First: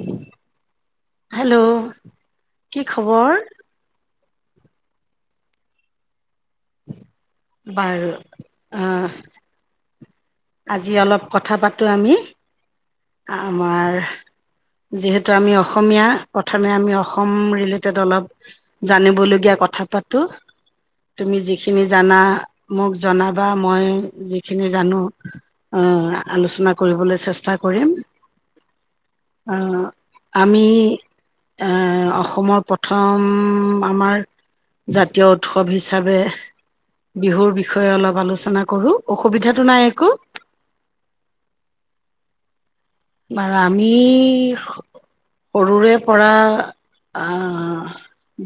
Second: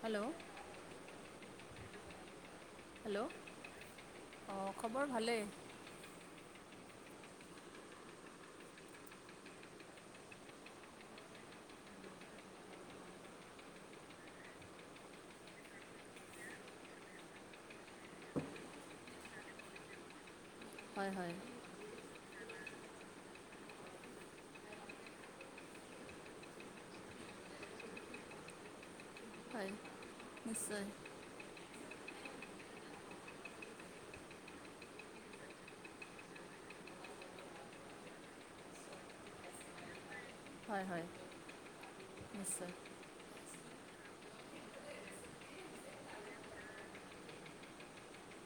Hello hello. কি খবৰ? অ' খবৰ ভালেই। বাৰু। আজি অলপ কথা পাতো আমি। আমাৰ যিহেতু আমি অসমীয়া, প্ৰথমে আমি অসম ৰিলেটেড অলপ জানিবলগীয়া কথা পাতো। হয় হয় তুমি যিখিনি জানা! মোক জনাবা, মই যিখিনি জানো। অ' আলোচনা কৰিবলৈ চেষ্টা কৰিম। অ হয় আমি নিশ্চয় এ অসমৰ প্ৰথম আমাৰ জাতীয় উৎসৱ হিচাপে বিহুৰ বিষয়ে অলপ আলোচনা কৰোঁ। অসুবিধাতটো নাই একো? হয়-হয় আৰু আমি সৰুৰে পৰা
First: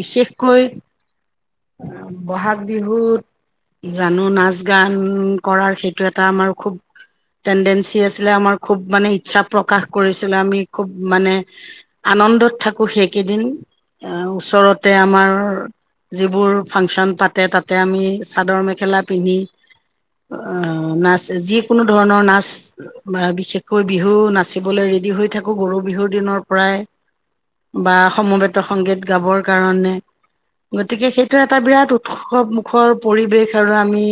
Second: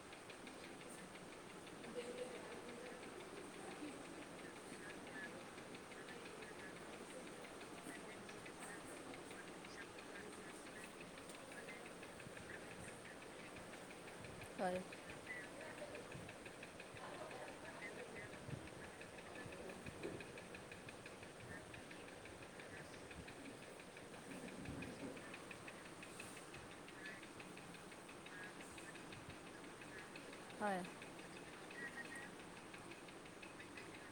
বিশেষকৈ বহাগ বিহুত জানো নাচ-গান কৰাৰ সেইটো এটা আমাৰ খুব টেনডেঞ্চি আছিলে, আমাৰ খুব মানে ইচ্ছা প্ৰকাশ কৰিছিলে, আমি খুব মানে আনন্দত থাকো সেইকেইদিন এ, হয় ওচৰতে আমাৰ যিবোৰ ফাংচন পাতে তাতে আমি চাদৰ মেখেলা পিন্ধি, নাচ যিকোনো ধৰণৰ নাচ বা বিশেষকৈ বিহু নাচিবলৈ ৰেডি হৈ থাকো, গৰু বিহুৰ দিনৰ পৰাই বা সমবেত সংগীত গাবৰ কাৰণে হয় গতিকে সেইটো এটা বিৰাট উৎসৱমুখৰ পৰিৱেশ আৰু আমি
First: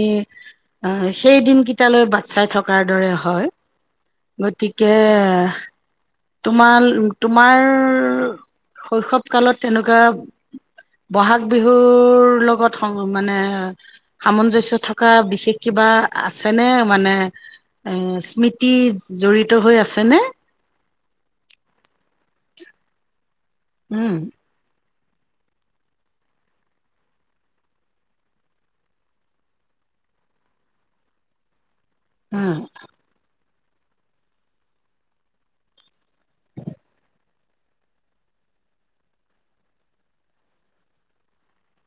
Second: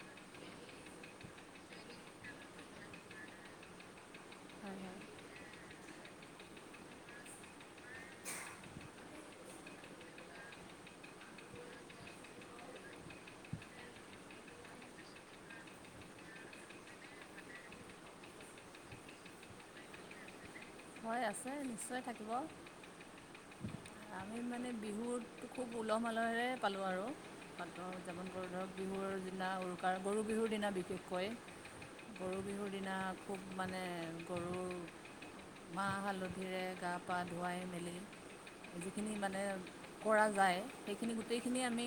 সেই দিনকেইটালৈ বাট চাই থকাৰ দৰে হয়। হয় গতিকে হয় তোমাৰ তোমাৰ শৈশৱ কালত তেনেকুৱা বহাগ বিহুৰ লগত মানে সামঞ্জস্য থকা বিশেষ কিবা আছেনে মানে এ স্মৃতি জড়িত হৈ আছেনে? হৈ আছে, নিশ্চয় থাকিব। উম, আমি মানে বিহুত খুব উলহ-মালহেৰে পালোঁ আৰু পাতৰ উৎযাপন ধৰক বিহুৰ দিনা উৰুকাৰ গৰু বিহুৰ দিনা বিশেষকৈ গৰু উম বিহুৰ দিনা খুব মানে, গৰু মাহ, হালধিৰে গা-পা ধুৱাই মেলি যিখিনি মানে কৰা যায়, সেইখিনি গোটেইখিনি আমি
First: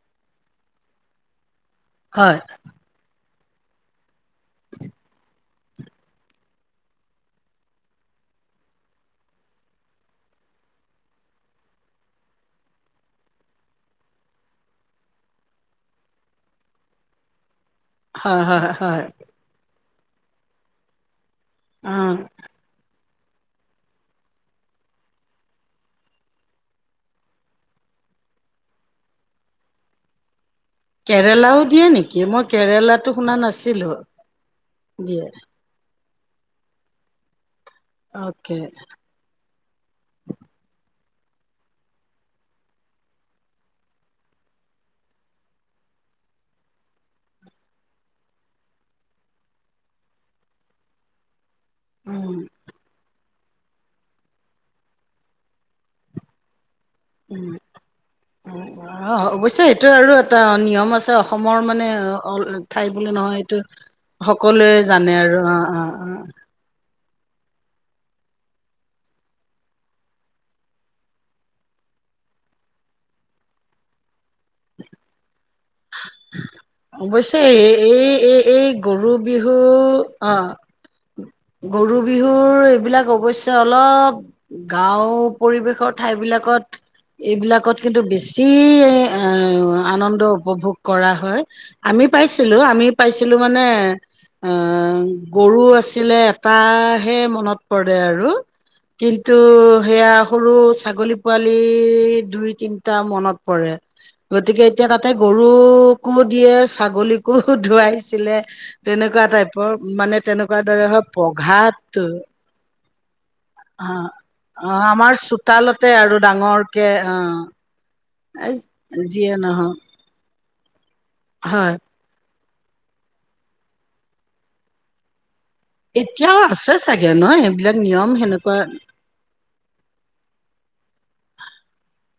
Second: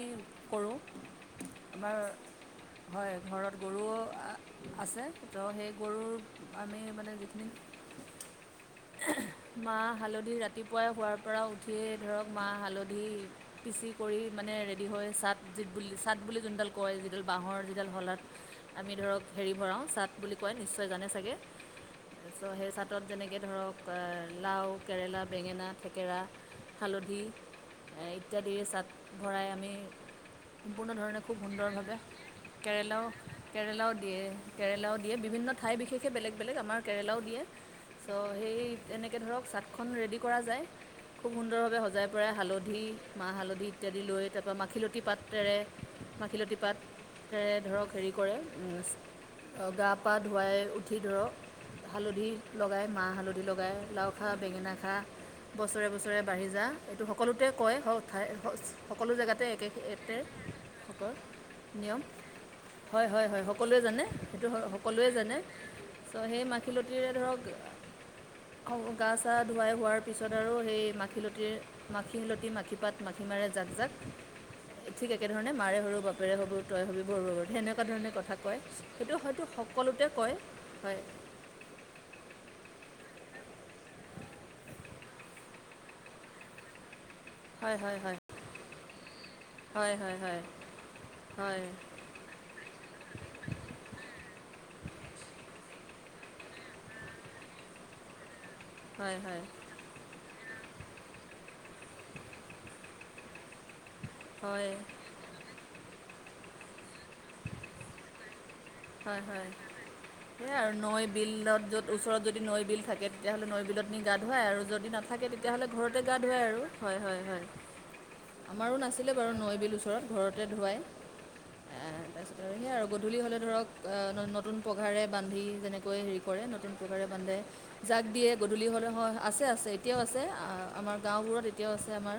কৰোঁ। আমাৰ হয় হয়। ঘৰত গৰু আছে, তো সেই গৰুক আমি মানে যিখিনি মাহ, হালধি ৰাতিপুৱাই হোৱাৰ পৰা উঠিয়েই ধৰক, মাহ- হালধি পিচি কৰি মানে ৰেডি হয়, চাট যি বুলি, চাট বুলি যোনডাল কয় যিডাল বাঁহৰ সেইদাল হলাত হয় হয় আমি হয় ধৰক হেৰি ভৰাওঁ চাত বুলি কয়, নিশ্চয় জানে চাগে। অহ পাতত যেনেকে ধৰক, লাও, কেৰেলা, বেঙেনা, থেকেৰা, হালধি ইত্যাদিৰে চাট ভৰাই আমি সম্পূৰ্ণ ধৰণে খুব কেৰেলাও দিয়ে সুন্দৰভাৱে, নেকি? মই কেৰেলাও, কেৰেলাটো শুনা নাছিলো কেৰেলাও দিয়ে, কেৰেলাও দিয়ে বিভিন্ন ঠাই বিশেষ এক বেলেগ-বেলেগ, আমাৰ কেৰেলাও দিয়ে। চ', অকে সেই এনেকে ধৰক চাট খন ৰেডি কৰা যায় খুব সুন্দৰভাৱে সজাই পৰাই হালধি, মাহ- হালধি ইত্যাদি লৈ তাৰপৰা মাখিলতী পাত তেৰে মাখিলতী পাততেৰে ধৰক হেৰি কৰে গা-পা ধুৱাই উঠি ধৰক হালধি উম লগাই, মাহ হালধি লগাই, লাও খা, বেঙেনা খা, বছৰে-বছৰে বছৰে বাঢ়ি যা এইটো সকলোতে কয়, ঠাই সকলো জেগাতে অৱশ্যে একে, এইটো এক আৰু এটা নিয়ম আছে সকল অসমৰ মানে নিয়ম ঠাই বুলি নহয় হয়-হয়-হয়, এইটো সকলোৱে জানে সেইটো, সকলোৱে আৰু জানে, অ অ ছ' অ সেই মাখিলতী এইটোৱে ধৰক, গা- চা ধুৱাই হোৱাৰ পিছত আৰু সেই মাখিলতিৰ, মাখিলতি, মাখি পাত, মাখি মাৰে জাক-জাক ঠিক একেধৰণে মাৰে সৰু বাপেৰে সৰু, তই হ'বি বৰ অৱশ্যে গৰু, সেনেকুৱা এই ধৰণে এই কথা কয়, এই গৰু সেইটো হয়তো বিহু সকলোতে কয়, অ হয় গৰু বিহুৰ এইবিলাক অৱশ্যে অলপ গাঁও পৰিৱেশৰ ঠাই বিলাকত এইবিলাকত হয় হয় কিন্তু হয় বেছি হয় হয় আনন্দ হয় উপভোগ কৰা হয় আমি পাইছিলো আমি পাইছিলো মানে গৰু অ এতিয়া লে এটাহে মনত পদ আৰু হয় কিন্তু হয় সেয়া সৰু ছাগলী পোৱালি দুই তিনটা মনত পৰে গতিকে হয় এতিয়া তাতে গৰু কুকুমুদিয়ীয়ে ছাগলীকো ধুৱাইছিলে। হয় তেনেকুৱা হয় টাইপৰ মানে সেয়াই তেনেকুৱা। আৰু দৰে নৈ হয় বিলত য'ত পঘাটো ওচৰত যদি নৈ বিল থাকে তেতিয়াহ'লে নৈ বিলত অ নি গা ধুৱায় আৰু অ যদি আমাৰ নাথাকে তেতিয়াহ'লে চোতালতে ঘৰতে গা ধুৱায় আৰু ডাঙৰকে হয় অ হয় হয় আমাৰো নাছিলে বাৰু যিয়ে নৈ বিল নহওক ওচৰত ঘৰতে ধোৱায়। হয় সেয়া আৰু গধূলি হ'লে ধৰক নতুন পঘাৰে বান্ধি যেনেকৈ হেৰি এতিয়াও কৰে আছে নতুন চাগে প্ৰকাৰে ন বান্ধে এইবিলাক নিয়ম জাক দিয়ে সেনেকুৱা গধূলি হ'লে হয় আছে আছে এতিয়াও আছে আমাৰ গাঁওবোৰত এতিয়াও আছে আমাৰ।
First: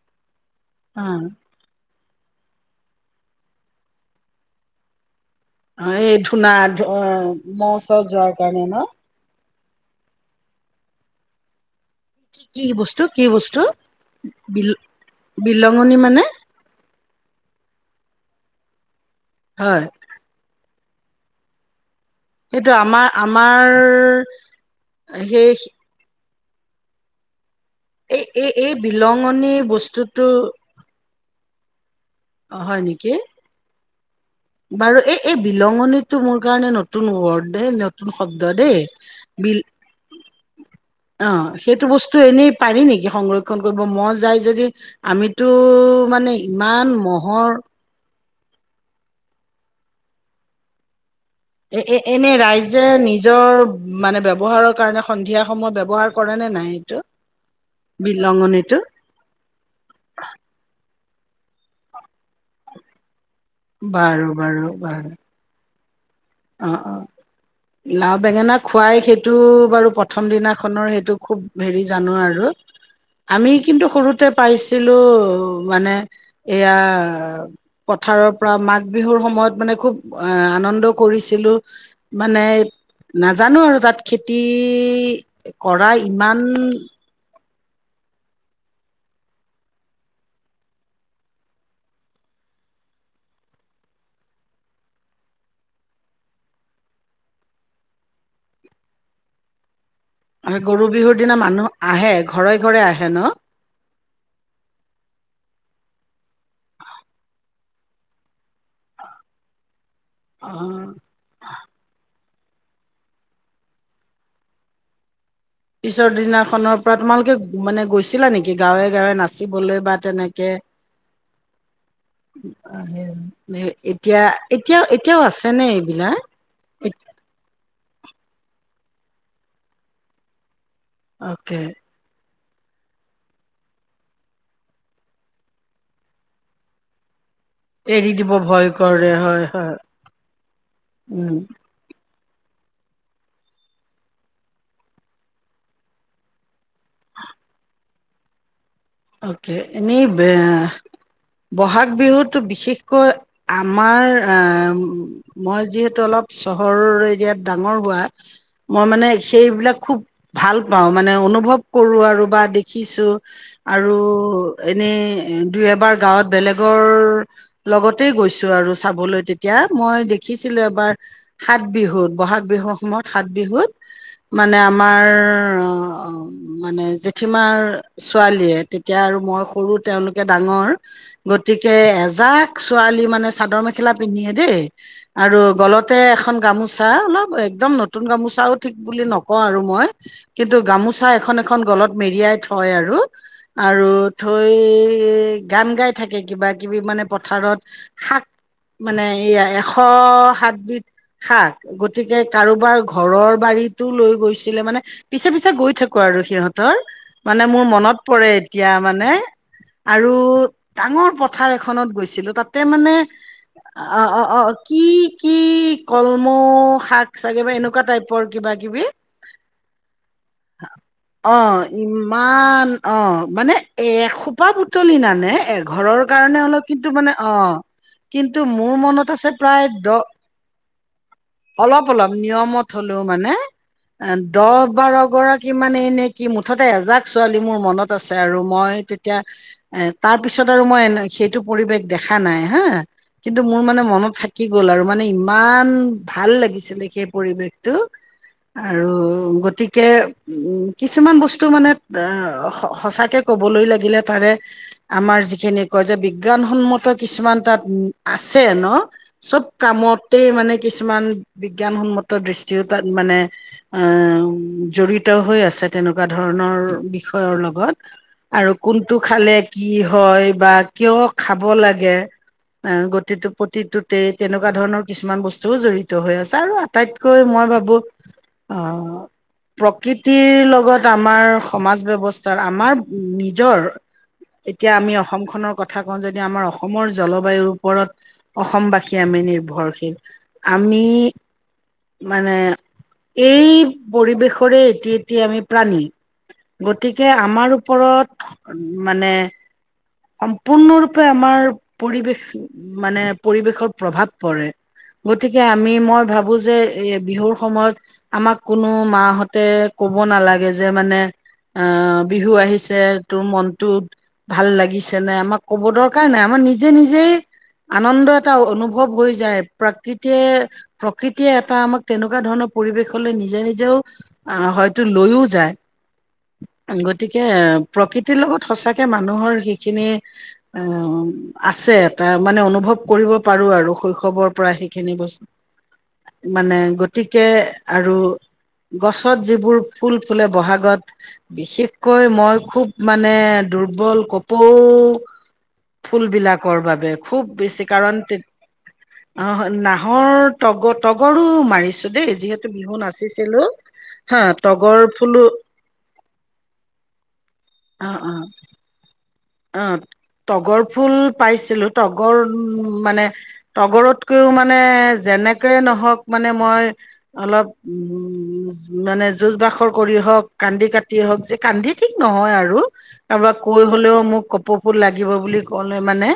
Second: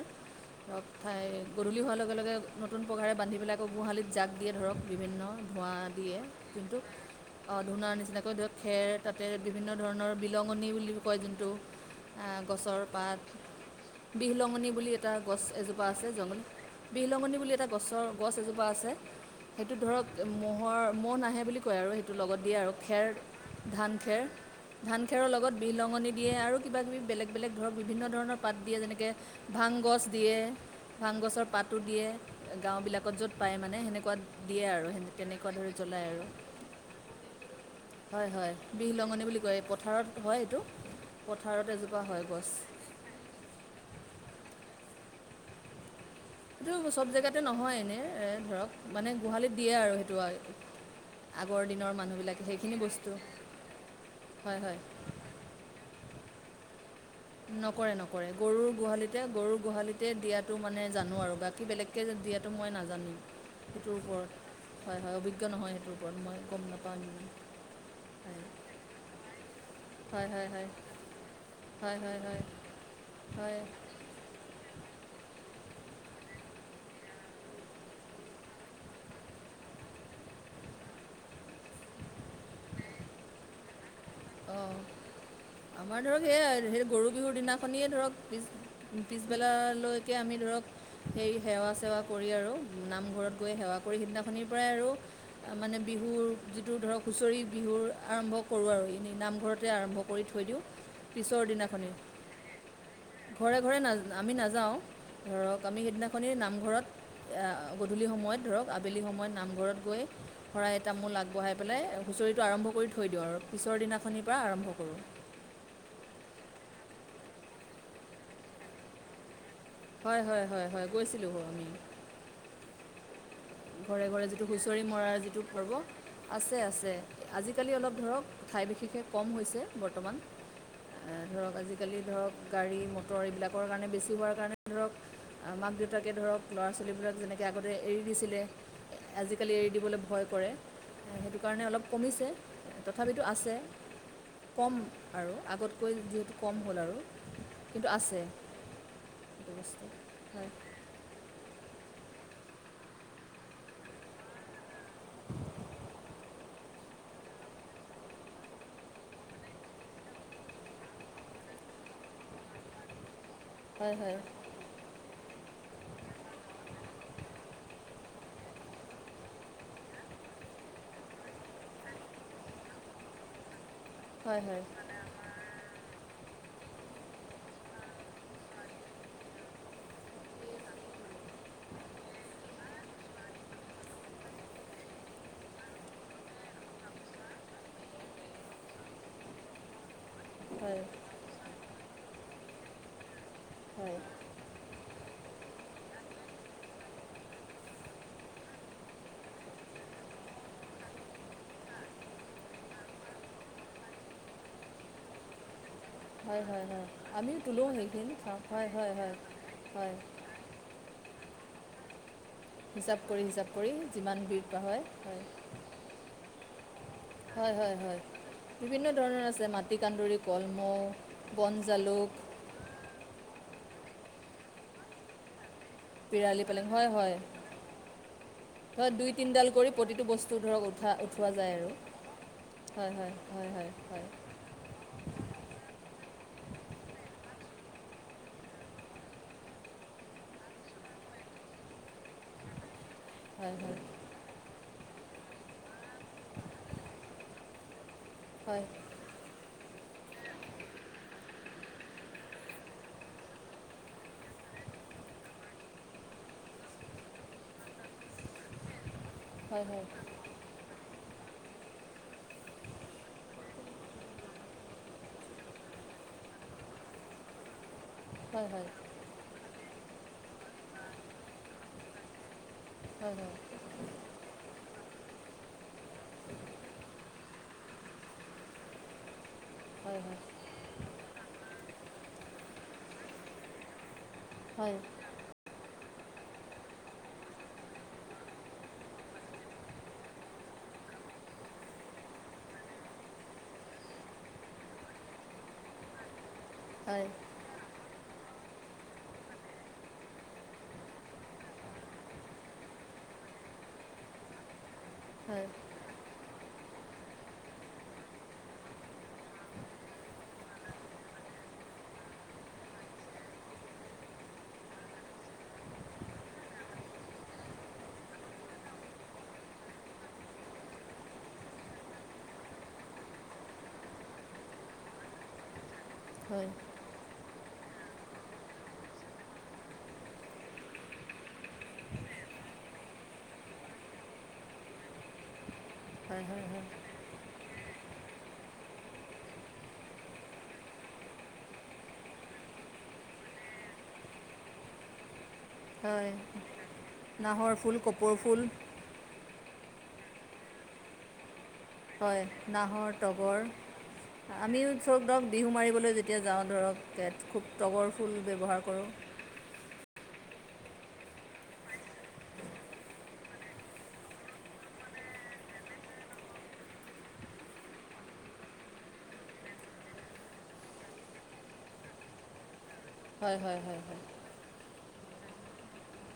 লগ অ ঠাই গধূলি হোৱা অ লগে লগে নতুন পঘাৰে বান্ধি পেলাই আকৌ গোহালিত জাক দিয়ে ধৰক বিভিন্ন ধঁৱা দিয়ে না কিন্তু অ আহ, ধূনাৰ মচৰ নিচিনাকৈ যোৱাৰ ধৰক কাৰণে ন খেৰ তাতে বিভিন্ন ধৰণৰ বিলঙণনি বুলি কয় যোনটো কি গছৰ বস্তু পাত কি বস্তু বিল বিহলঙনি বুলি এটা গছ এজোপা বিলঙনি আছে মানে জল বিহলঙনি বুলি এটা গছৰ গছ এজোপা আছে সেইটো হয় ধৰক ম'হৰ মন আহ হে বুলি কয় আৰু সেইটো টো লগত দিয়ে সেইটো আৰু খেৰ আমাৰ আমাৰ ধান খেৰ ধান খেৰ সেই লগত বিহলঙনিত দিয়ে আৰু কিবা কিবি বেলেগ বেলেগ। ধৰক বিভিন্ন এই ধৰণৰ এই পাত এই দিয়ে যেনেকৈ বিলঙনি ভাংগছ বস্তুটো দিয়ে ভাংগছৰ পাত তটো দিয়ে হয় নেকি গাঁওবিলাকত য'ত পায় মানে সেনেক কাত বাৰু এই এই বিলঙনটো মোৰ নতুন নতুন হয় শব্ হয় বিহলঙনি বুলি দ কয় পথাৰত হয় এইটো অ পথাৰত সেইটো এজোপা বস্তু হয় এনেই গছ পাৰ সংৰক্ষণ ম য য আমিতো মানে ইমান এইটো চব জেগাতে মহৰ নহয় এনেই এ ধৰক মানে গোহালিত দিয়ে আৰু সেইটো আগৰ এ দিনৰ এ এনে মানুহবিলাকে সেইখিনি ৰাইজে বস্তু নিজৰ মানে হয় ব্যৱহাৰৰ হয় কাৰণে সন্ধিয়া সময় ব্যৱহাৰ কৰা নে নাই এইটো? নকৰে নকৰে গৰুৰ বিলঙনিটো গোহালিতে গৰুৰ গোহালিতে দিয়াটো মানে জানো আৰু বাকী বেলেগকৈ দিয়াতো মই নাজানো। সেইটোৰ বাৰু ওপৰত বাৰু হয় বাৰু হয় অভিজ্ঞ নহয় সেইটো। অ অ লাও বেঙেনা খুৱাই সেইটো ব আৰু প্ৰথম হয় হয় হয় দিনাখনৰ সেইটো খুব হেৰি হয় জানো হয় হয় আৰু আমি হয় হয় কিন্তু সৰুতে পাইছিলো অহ মানে এয়া পথাৰৰ পৰা মাঘ বিহুৰ সময়ত মানে খুব আনন্দ কৰিছিলো মানে নাজানো আৰু তাত খেতি অঁ কৰা ইমান খনিয়ে ধৰক পিছ-পিছবেলালৈকে আমি ধৰক সেই সেৱা চেৱা কৰি আৰু নামঘৰত গৈ সেৱা কৰি সিদিনাখনিৰ পৰাই আৰু মানে বিহুৰ যিটো ধৰক হুঁচৰি বিহুৰ আৰম্ভ কৰোঁ আৰু। নামঘৰতে আৰম্ভ কৰি থৈ দিওঁ গৰু বিহুৰ দিনা পিছৰ মানুহ দিনাখনি, আহে ঘৰে ঘৰে আহে ন ঘৰে ঘৰে ন আমি নাযাওঁ ধৰক আমি সেইদিনাখনি নামঘৰত গধূলি সময়ত ধৰক আবেলি সময়ত নামঘৰত গৈ অ শৰাই তামোল আগবঢ়াই পেলাই হুঁচৰি আৰম্ভ কৰি থৈ দিওঁ আৰু পিছত দিনাখনিৰ পৰা আৰম্ভ কৰোঁ। পিছৰ দিনাখনৰ পৰা তোমালোকে মানে গৈছিলা নেকি গাঁৱে গাঁৱে নাচ বাচিবলৈ বা হয় হয় তেনেকে হয় হয় গৈছিলোঁ হয় আমি সে ঘৰে ঘৰে যিটো হুঁচৰি মৰাৰ যিটো আছেনে পৰ্ব এইবিলাক? আছে আছে আজিকালি অলপ ধৰক ঠাই বিশেষে কম হৈছে বৰ্তমান। এ ধৰক অকে আজিকালি ধৰক গাড়ী মটৰ এইবিলাকৰ কাৰণে বেছি হোৱাৰ কাৰণে ধৰক মাক দেউতাকে ধৰক ল'ৰা ছোৱালীবিলাক যেনেকে আগতে এৰি দিব দিছিলে ভয় কৰে হয় আজিকালি এৰি হয় দিবলৈ ভয় কৰে উম সেইটো কাৰণে অলপ কমিছে। তথাপিতো আছে কম আৰু আগতকৈ যিহেতু কম হ'ল আৰু। এইটো আছে। এইটো অকে বস্তু এনেই বে হয় বহাগ বিহুতো বিশেষকৈ আমাৰ আহ মই যিহেতু অলপ চহৰৰ এৰিয়াত ডাঙৰ হোৱা মই মানে সেইবিলাক খুব ভাল পাওঁ মানে অনুভৱ কৰোঁ আৰু বা দেখিছো হয় আৰু হয় এনেই দুই এবাৰ গাঁৱত বেলেগৰ লগতেই গৈছো আৰু চাবলৈ তেতিয়া, মই দেখিছিলো এবাৰ সাত বিহুত বহাগ বিহুৰ সময়ত সাত বিহুত হয় হয় মানে আমাৰ মানে জেঠীমাৰ ছোৱালীয়ে তেতিয়া আৰু মই সৰু, তেওঁলোকে ডাঙৰ গতিকে এজাক ছোৱালী মানে চাদৰ মেখেলা পিন্ধিয়ে দেই আৰু গলতে এখন গামোচা অলপ একদম নতুন গামোচাও ঠিক বুলি নকওঁ আৰু মই কিন্তু হয় গামোচা এখন এখন গলত মেৰিয়াই থয় আৰু। আৰু হয় থৈ। গান গাই থাকে, কিবা কিবি মানে পথাৰত শাক মানে এইয়া এশ সাতবিধ শাক গতিকে কাৰোবাৰ ঘৰৰ বাৰীতো লৈ গৈছিলে মানে পিছে পিছে গৈ থাকো। কোৱা আৰু হয় হয় সিহঁতৰ হয় আমিও মানে মোৰ তোলোঁ মনত। সেইখিনি কৰে খাওঁ হয় এতিয়া হয় মানে হয় হয় আৰু। ডাঙৰ পথাৰ এখনত গৈছিলো। তাতে মানে হিচাপ কৰি হিচাপ কৰি অ যিমান অ অ বিধ বা হয় কি হয় কি ক। উম। হয়! হয়! হয়! বিভিন্ন ধৰণৰ আছে, মাটিকাঁন্দুৰি, কলমৌ, অ বন জালুক ইমান অ' মানে এসোপা বুটলি নানে ঘৰৰ কাৰণে পিৰালি হলেও পালেং কিন্তু হয় মানে, হয় অ' কিন্তু মোৰ ধৰক মনত দুই আছে তিনিডাল প্ৰায়, কৰি দহ প্ৰতিটো বস্তু ধৰক উঠা উঠোৱা যায় আৰু অলপ অলপ, নিয়মত হয় হলেও হয় মানে, হয় হয় হয় দহ বাৰ গৰাকী মানে এনে কি মুঠতে এজাক ছোৱালী মোৰ মনত আছে আৰু মই তেতিয়া, এ তাৰ পিছত আৰু মই সেইটো পৰিৱেশ দেখা নাই হা কিন্তু হয় মোৰ মানে মনত থাকি গ'ল আৰু মানে ইমান ভাল লাগিছিলে সেই পৰিৱেশটো হয় হয় আৰু গতিকে কে উম কিছুমান বস্তু মানে অ সঁচাকে কবলৈ লাগিলে তাৰে, আমাৰ যিখিনি কয় যে, বিজ্ঞানসন্মত কিছুমান তাত আছে ন চব হয় হয় হয় হয় হয় হয় হয় হয় হয় হয় হয় হয় হয় কামতে মানে কি কিছুমান বিজ্ঞানসন্মত দৃষ্টিও তাত মানে, অঁ জড়িত হৈ আছে, তেনেকুৱা ধৰণৰ বিষয় য়ৰ লগত আৰু কোনটো খালে কি হয়, বা কিয় খাব লাগে অ' গতিটো প্ৰতিটোতে তেনেকুৱা ধৰণৰ কিছুমান বস্তুও জড়িত হৈ আছে, আৰু আটাইতকৈ মই ভাবো অঁ প্ৰকৃতিৰ লগত আমাৰ সমাজ ব্যৱস্থাৰ আমাৰ নিজৰ এতিয়া আমি অসম খনৰ কথা কথা কওঁ যদি, আমাৰ অসমৰ জলবায়ুৰ ওপৰত অসমবাসী আমি নিৰ্ভৰশীল, ‌ আমি মানে, এই পৰিৱেশৰে এটি এটি আমি প্ৰাণী। গতিকে আমাৰ ওপৰত মানে সম্পূৰ্ণৰূপে আমাৰ পৰিৱেশ, মানে পৰিৱেশৰ প্ৰভাৱ পৰে গতিকে আমি, মই ভাবো যে যে বিহুৰ সময়ত আমাক কোনো মাহঁতে কব নালাগে, ‌ যে মানে অঁ বিহু আহিছে, তোৰ মনটো ভাল লাগিছে নে? আমাক কব দৰকাৰ নাই, আমাৰ নিজে নিজেই আনন্দ এটা অনুভৱ হৈ যায়, প্ৰকৃতিয়ে, প্ৰকৃতিয়ে এটা আমাক তেনেকুৱা ধৰণৰ পৰিৱেশলৈ নিজে নিজেও অঁ হয়তো লৈও যায়। গতিকে প্ৰকৃতিৰ লগত সঁচাকে মানুহৰ সেইখিনি অঁ, আছে এটা, মানে অনুভৱ কৰিব পাৰো আৰু শৈশৱৰ পৰা সেইখিনি হয় বস্তু হয় মানে গতিকে আৰু গছত যিবোৰ ফুল ফুলে বহাগত বিশেষকৈ মই খুউব মানে, দুৰ্বল কপৌ হয় হয় ফুলবিলাকৰ বাবে, খুউব নাহৰ বেছি ফুল কাৰণ কপৌ ফুল অঁ, ‌ নাহৰ, তগৰ তগৰো মাৰি ছোঁ দেই, হয় যিহেতু বিহু নাহৰ নাচিছিলো, তগৰ হাঁ, আমিও তগৰ ধৰক ধৰক ফুলো বিহু মাৰিবলৈ যেতিয়া যাওঁ ধৰক কে খুব তগৰ অ' ফুল অ' ব্যৱহাৰ কৰোঁ অ তগৰ ফুল পাইছিলো তগৰ উ মানে তগৰতকৈও মানে যেনেকে নহওক মানে মই অলপ উ মানে যুজ বাখৰ কৰি হওক কান্দি কাটি হওক যে কান্দি ঠিক নহয় আৰু কবাক হয় হয় কৈ হয় হলেও হয় মোক উপফুল লাগিব বুলি ক'লে মানে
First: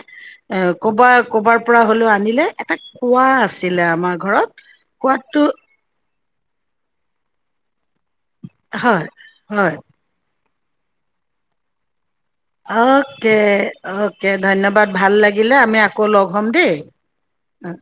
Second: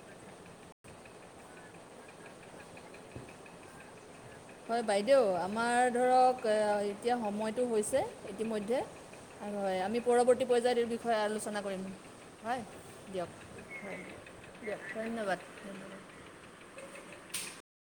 এ ক'বাৰ ক'বাৰ পৰা হ'লেও আনিলে এটা কোৱা আছিলে আমাৰ ঘৰত হয় বাইদেউ কোৱাটো আমাৰ ধৰক এতিয়া সময়টো হৈছে ইতিমধ্যে আৰু হয় আমি পৰৱৰ্তী পৰ্যায়টোৰ বিষয়ে আলোচনা কৰিম। হয় দিয়ক অকে হয় অকে দিয়ক ধন্যবাদ ভাল ধন্যবাদ লাগিলে আমি ধন্যবাদ আকৌ লগ হ'ম দেই। উ